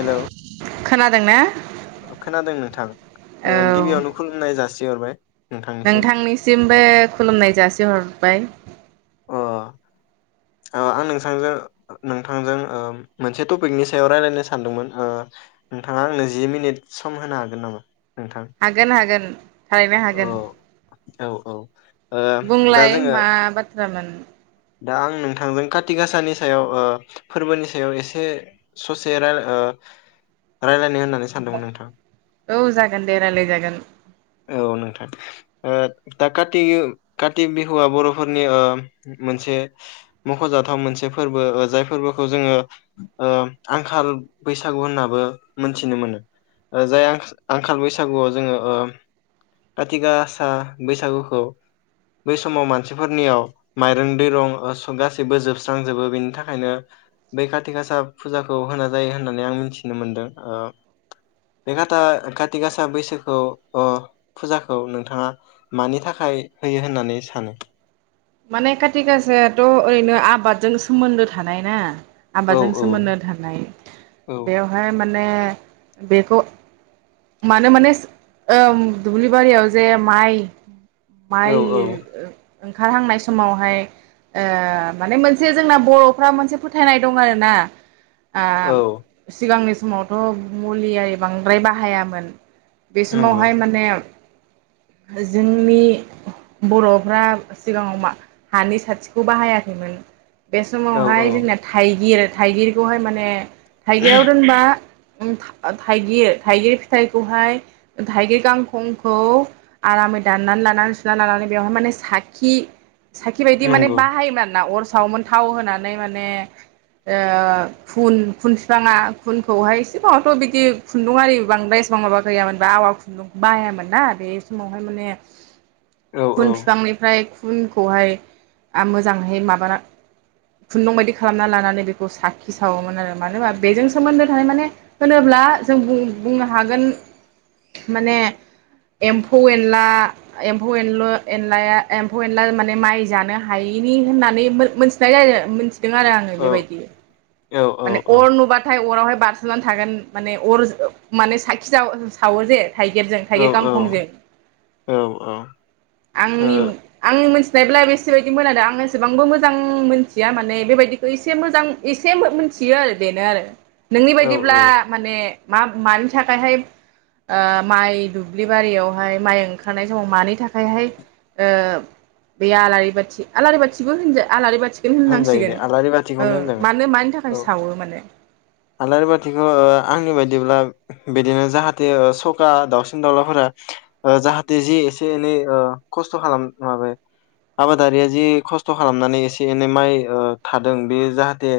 Hello खोनादोंना खोनादों नोंथां औ ओ गिबियावनो खुलुमनाय जासि हरबाय नोंथांनिसिमबो खुलुमनाय जासिहरबाय। अ ओ आं नोंथांजों नोंथांजों ओ मोनसे टपिकनि सायाव रायलायनो सानदोंमोन ओ नोंथाङा आंनो जि मिनिट सम होनो हागोन नामा? नोंथां हागोन हागोन। थारैनो औ हागोन औ औ दा बुंलाय जोङो मा बाथ्रामोन। दा आं नोंथांजों कातिग गासानि सायाव ओ फोरबोनि सायाव एसे ससे रायलाय ओ रायलायनो होननानै सानदोंमोन नोंथां। औ जागोन दे रायलाय जागोन। औ नोंथां ओ दा काति काति बिहुआ बर'फोरनि ओ मोनसे मख'जाथाव मोनसे फोरबो ओ जाय फोरबोखौ जोङो ओ आंखाल बैसागु होननाबो मोनथिनो मोनो। ओ जाय आंखाल बैसागुआव जोङो ओ काथि गासा बैसागुखौ बै समाव मानसिफोरनियाव माइरं दैरं ओ सो गासैबो जोबस्रांजोबो बेनि थाखायनो बै काति गासा फुजाखौ होनाय जायो होननानै आं मिथिनो मोनदों ओ बे काता काति गासा बैसोखौ अ फुजाखौ नोंथाङा मानि थाखाय होयो होननानै सानो? माने खाथि गासायाथ' ओरैनो आबादजों सोमोनदो थानाय ना औ आबाजों औ सोमोन्दो थानाय औ बेवहाय मान ने बेखौ। मानो मानेस ओ दुबलिबारियाव जे माइ औ माइ औ ओ ओंखारहांनाय समावहाय ओ माने मोनसे जोंना बर'फ्रा मोनसे फोथायनाय दं आरोना। आ औ सिगांनि समावथ' मुलि आइ बांद्राय बाहाया मोन बे नंगौ समावहाय माने जोंनि बर'फ्रा सिगाङाव मा हानि साथिखौ बाहायाखैमोन। बे औ समावहाय औ जोंना थाइगिर थाइगिरखौहाय माने थाइगिराव दोनबा उम था-थाइगिर थाइगिर फि थाइखौहाय थाइगिर गांखंखौ आरामै दाननानै लानानै सुनानै लानानै बेवहाय माने साखि साखि बायदि माने नंगौ बाहायोमोन आरोना अर सावोमोन थाव होनानै माने ओ खुन बिफाङा खुनखौहाय एसेबांथ' बिदि खुन्दुं आरिबो बांद्राय बां माबा गैयामोन बा आवा खुन्दुं बाहायामोन ना बे समावहाय माने औ खुन फिफांनिफ्राय खुनखौहाय मोजांहै माबाना खुन्दुं बायदि खालामना लानानै बेखौ साखि सावोमोन आरो मानो होनबा बेजों सोमोन्दो थानाय माने होनोब्ला जों बुंनो हागोन माने एमफौ एनला एम्फौ एनल एनलायामाने माइ जानो हायनि होननानै मोनथिनाय जायो मिथिदों आरो आङो औ बेबायदि औ औ माने अर औ नुबाथाय अरावहाय बारसोननानै थागोन माने अर माने साखि सावो जे थायगिरजो औ थायगिर गांखंजों औ ओ आंनि आंनि मिनथि सिनायब्ला बेसेबायदिमोन आरो आं एसेबांबो मोजां मोनथिया माने बेबायदिखौ एसे मोजां एसे [unintelligible] [unintelligible] बेनो आरो नोंनि औ औ बायदिब्ला माने मा मानि थाखायहाय माइ दुब्लि बारियावहाय माइ ओंखारनाय समाव मानि थाखायहाय बे आलारि बाथि आलारि बाथिबो होनदो आलारि बाथि [unintelligible] होनजायो दे होननांसिगोन आलारि बाथिखौनो होनजागोन मानो मानि थाखाय औ सावो माने आलारि बाथिखौ आंनि बायदिब्ला बिदिनो जाहाथे सखा दाउसिन दाउलाफोरा जाहाथे जि एसे एनै खस्थ' खालाम माबायो आबादारिया जि खस्थ' खालामनानै एसे ए एनै माइ थादों बेयो जाहाथे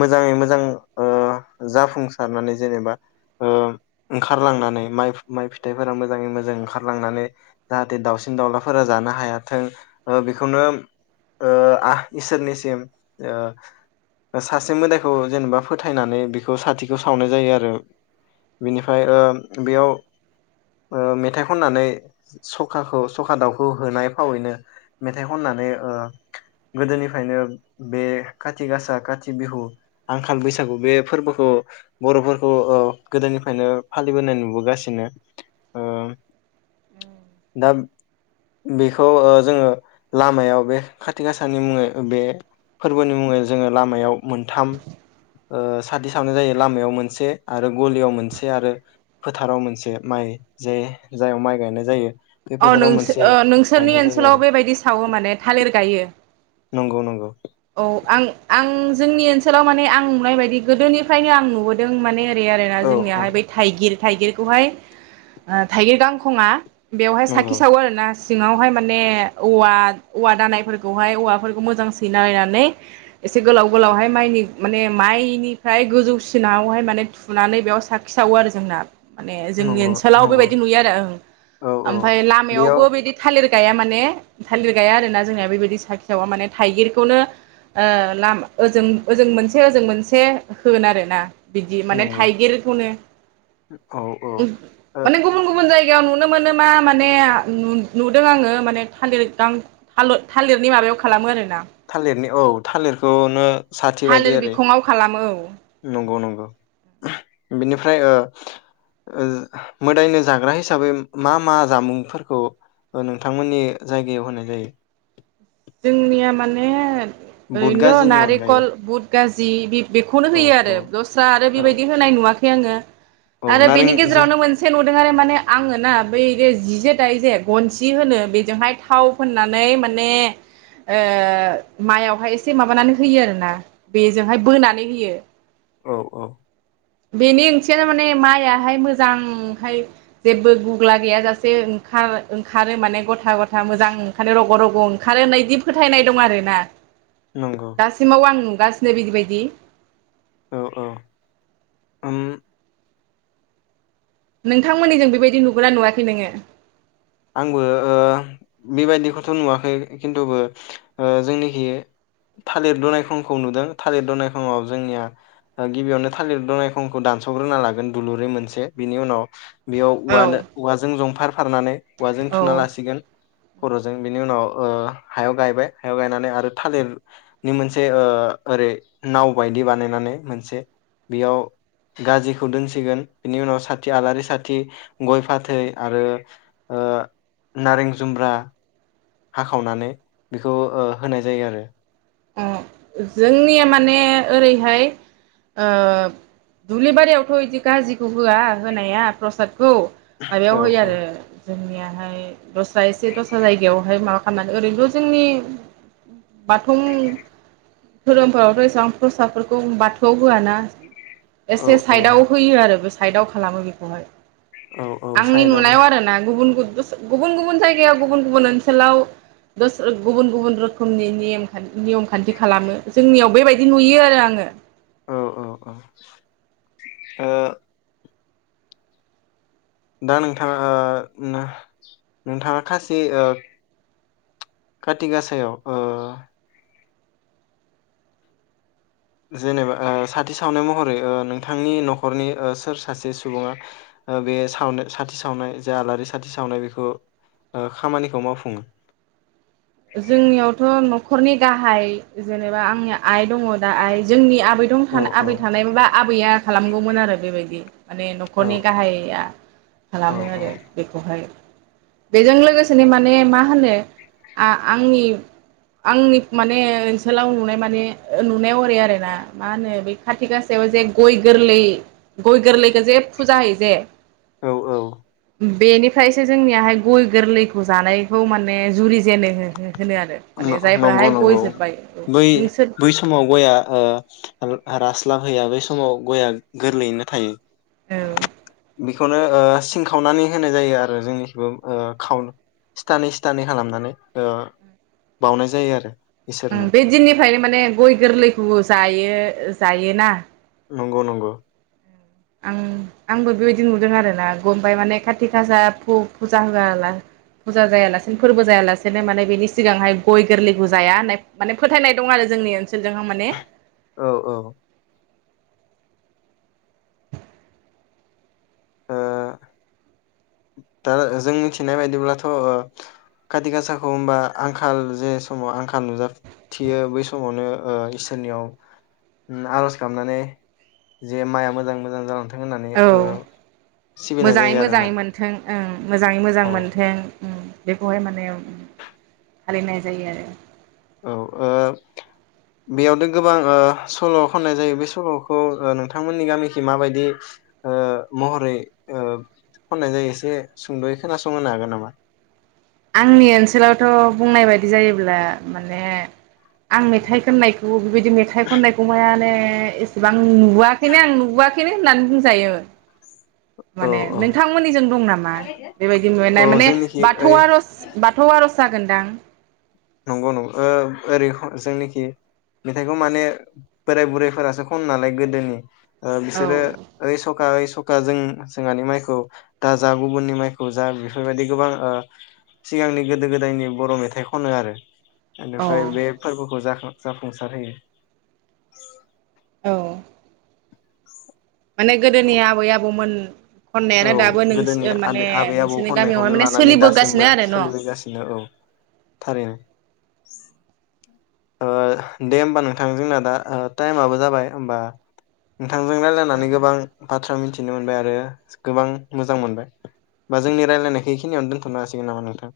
मोजाङै मोजां जिखिनि जिखिनि माइ थादों बे जाहाथे मोजांङै मोजां जाफुंसारनानै जेनेबा ओंखारलांनानै माइ माइ फिथाइफोरा मोजाङै मोजां ओंखारलांनानै जाहाथे दाावसिन दाउलाफोरा जानो हायाथों बेखौनो इसोरनिसिम सासे मोदायखौ जेनेबा फोथायनानै बेखौ इसोरनि सिम सासे मोदायखौ फोथायनानै बिखौ साथिखौ सावनाय जायो आरो बिनिफ्राय बेयाव मेथाइ खननानै सखाखौ सखा दाउखौ होनाय फावैनो मेथाइ खननानै गोदोनिफ्रायनो बे खथि गासा खाथि बिहु आंखाल गोदोनिफायनो बे खाथि गासा खाथि बिहु आंखाल बैसागु बे फोरबोखौ बर'फोरखौ गोदोनिफ्रायनो फालिबोनाय नुबोगासिनो दा बेखौ जोङो लामायाव बे खाथि गासा सानि मुङै बे फोरबोनि मुङै जोङो लामायाव मोनथाम [unintelligible] बे फोरबोनि मुंङै जोंङो लामायाव मोनथाम साथि सावनाय जायो लामायाव मोनसे आरो गलियाव मोनसे आरो फोथाराव मोनसे माइ जे जाय माइ गायनाय जायो बे अ फोथाराव मोनसे नोंसो नोंसोरनि गायनाय जायो ओनसोलाव आरो बेबायदि सावो माने थालिर गायो नंगौ नंगौ औ आं आं जोंनि ओनसोलाव माने आं नुनाय बायदि गोदोनिफ्रायनो आं नुबोदों माने बे आरो ना औ औ जोंनियाहाय बै थाइगिर थाइगिरखौहाय थाइगिर गांखङा बेवहाय साखि नंगौ सावो आरोना सिङावहाय माने औवा औवा दानायफोरखौहाय औवाफोरखौ मोजांसि [unintelligible] दना लायनानै एसे गोलाव गोलावहाय माइनि माने माइनिफ्राय गोजौसिनावहाय माने थुनानै बेयाव साखि सावो आरो जोंना माने जोंनि नंगौ ओनसोलाव नंगौ बेबायदि नुयो आरो औ औ ओमफ्राय बेयाव लामायावबो बिदि थालिर गाया माने थालिर गाया आरो ना जोंनिया बेबायदि साखि सावा माने थाइगिर खौनो ओ लामा ओजों ओजों मोनसे ओजों मोनसे होगोन आरो ना बिदि माने नंगौ थाइगिरखौनो औ औ ओ माने गुबुन गुबुन जाय जायगायाव नुनो मोनो मा माने नुदों आङो माने थालिर आं थालिरनि माबायाव खालामो आरोना थालिरनि औ थालिरखौनो साथि बायदि थालिर आरो बिखङाव खालामो औ नंगौ नंगौ बिनिफ्राय ओ मोदायनो जाग्रा हिसाबै मा मा जामुंफोरखौ नोंथांमोननि जायगायाव होनाय जायो? जोंनिया माने बुट ओरैनोथ' गाजिनि अनगायै नारेेखल बुद गाजि बि बेखौनो औ होयो आरो औ दस्रा आरो औ बेबायदि होनाय नुवा खै आङो औ आरो नारें बेनि जों गेजेरावनो मोनसे न दों आरो माने आङो ना बै जि जे दाय जे गनसि होनो बेजोंहाय थाव फोननानै माने ओ माइआवहाय एसे माबानानै होयो आरोना बेजोंहाय बोनानै होयो। औ औ बेनि ओंथियानो माने माइआहाय मोजांहाय जेबो गुग्ला गैयाजासे ओंखार ओंखारो माने गथा गथा मोजां ओंखारनो रग' रग' ओंखारो होननाय बिदि फोथायनाय दं आरोना नंगौ दासिमाव आं नु गा बिदि बायदि औ औ ओम नोंथांमोननि जों बेबायदि नुबोगोनना नुवाखै नोङो आंबो ओ बेबायदिखौथ' नुवाखै खिन्थुबो जोंनिखि थालिर दनायखंखौ नुदों थालिर दनायखंआव जोंनिया गिबियावनो थालिर दनायखंखौ दानस'ग्रोना लागोन दुलुरै मोनसे बिनि उनाव बेयाव औ औवानो औवाजों जंफार फारनानै औवाजों थुना औ लासिगोन खर'जों बिनि उनाव ओ हायाव गायबाय हायाव गायनानै आरो थालिरनि मोनसे ओ ओरै नाव बायदि बानायनानै मोनसे बेयाव गाजिखौ दोनसिगोन बिनि उनाव साथि आलारि साथि गय फाथै आरो ओ नारें जुमब्रा हाखावनानै बेखौ ओ होनाय जायो आरो जोंनिया माने ओरैहाय ओ दुब्लि बारियावथ' इदि गाजिखौ होआ होनाया प्रसाद खौ माबायाव औ होयो आरो जोंनियाहाय दस्रा एसे दस्रा जायगायावहाय माबा खालामनानै ओरैनोल' जोंनि बाथौ धोरोमफोरावथ' एसेबां प्रसादफोरखौ बाथौआव होआ ना औ एसे औ औ साइदाव होयो आरो गो साइडआव खालामो बेखौहाय औ औ आंनि साइदआवनो नुनायाव आरो ना गुबुन गु गोसो गुबुन गुबुन जायगायाव गुबुन गुबुन ओनसोलाव दस गुबुन गुबुन रोखोमनि निम खान नियम खान्थि खालामो जोंनियाव बेबायदि नुयो आरो आङो औ औ औ ओ दा नोंथाङा ओ नोंथाङा खासि काथि गासायाव ओ जेनेबा ओ साथि सावनाय महरै ओ नोंथांनि न'खरनि ओ सोर सासे सुबुङा ओ बे सावनो साथि सावनाय जा आलारि साथि सावनाय बेखौ ओ खामानिखौ मावफुङो जोंनियावथ' न'खरनि गाहाय जेनेबा आंनि आइ दङ दा आइ जोंनि आब आबै औ दं औ आबै थानायमोनबा आबैया खालामगौमोन आरो बेबायदि माने औ न'खरनि गाहाया औ खालामो आरो बेखौहाय बेजों लोगोसेनो माने मा होनो आ आंनि आंनि माने ओनसोलाव नुनाय माने ओ नुनायाव ओरै आरोना मा होनो बे खाथि गासायाव जे गय गोरलै गय गोरलैखौ जे फुजा होयो जे औ औ बेनिफ्रायसो जोंनियाहाय गय गोरलैखौ जानायखौ माने जुरि जेनो हो हो नंगौ नंगौ औ बै नोंसोर बै समाव गया ओ रास्लाब होया बै समाव गया गोरलैयैनो थायो औ बेखौनो ओ सिं खावनानै होनाय जायो आरो जोंनिखौबो ओ खाव सिथानै सिथानै खालामनानै ओ बावउनाय जायो आरो ओ इसोरनो बे दिननिफ्रायनो माने गय गोरलैखौ जायो जायो ना नंगौ नंगौ आं आंबो बेबायदि नुदों आरोना ओमफ्राय माने खाारथि खाासा फुजा होआला फुजा जायालासेनो फोरबो जायालासेनो माने बेनि सिगांहाय गय गोरलैखौ जाया होननाय माने फोथायनाय दं आरो जोंनि ओनसोल [unintelligible] माने औ औ ओ दा जों मिथिनाय बायदिब्लाथ' खाथि गासाखौ होमबा आंखाल जे समाव आंखाल नुजाथियो बै समावनो ओ इसोरनियाव उम आर'ज गाबनानै जे माइआ मोजां मोजां जालांथों जों होननानै औ सिबिनाय जायो आरोना ओ मोजाङै मोजां औ मोनथों उम बेखौहाय माने फालिनाय जायो आरो औ औ बेयावनो गोबां ओ सल' खननाय जायो बे सल'खौ ओ नोंथांमोननि गामिखै माबायदि ओ महरै ओ खननाय जायो एसे सुंद'यै खोनासंहोनो हागोन नामा? आंनि ओनसोलावथ' बुंनाय बायदि जायोब्ला माने आं मेथाइ खननायखौ बेबायदि मेथाइ खननायखौ माने ए एसेबां आं नुवाखैनो आं नुवाखैनो होननानै बुंजायो औ माने औ नोंथांमोननिजों दं नामा बेबायदि नुनाय औ माने जोंनिखि ओइ बाथौआ आरज बाथौ आर'ज जागोनदां बा नंगौ नंगौ ओ ओरै जोंनिखि मेथाइखौ माने बोराय बुरैफोरासो खनो नालाय गोदोनि ओ औ बिसोरो ओइ सखा ओइ स सखा जों जोंहानि माइखौ दा जा गुबुननि माइखौ जा बेफोरबायदि गोबां ओ सिगांनि गोदो गोदायनि बर' मेथाइखौ खनो‌ आरो औ बेनिफ्राय बे फोरबोखौ जाखो जाफुंसार होयो औ माने गोदोनि आबै आबौमोन औ खननायानो दाबो नों गोदोनि माने आबै आबौ नोंसोरनि गामियावहाय खननायखौनो माने लानानै सोलिबोगासिनो दासिमबो आरो न' औ सोलिबोगासिनो औ थारैनो दे होमबा नोंथां जोंना दा टाइमाबो जाबाय होमबा नोंथांजों रायलायनानै औ गोबां बाथ्रा मिथिनो मोनबाय आरो गोबां मोजां मोनबाय बा जोंनि रायलायनायखौ बेखिनियावनो दोनथ'नो हासिगोन नामा नोंथां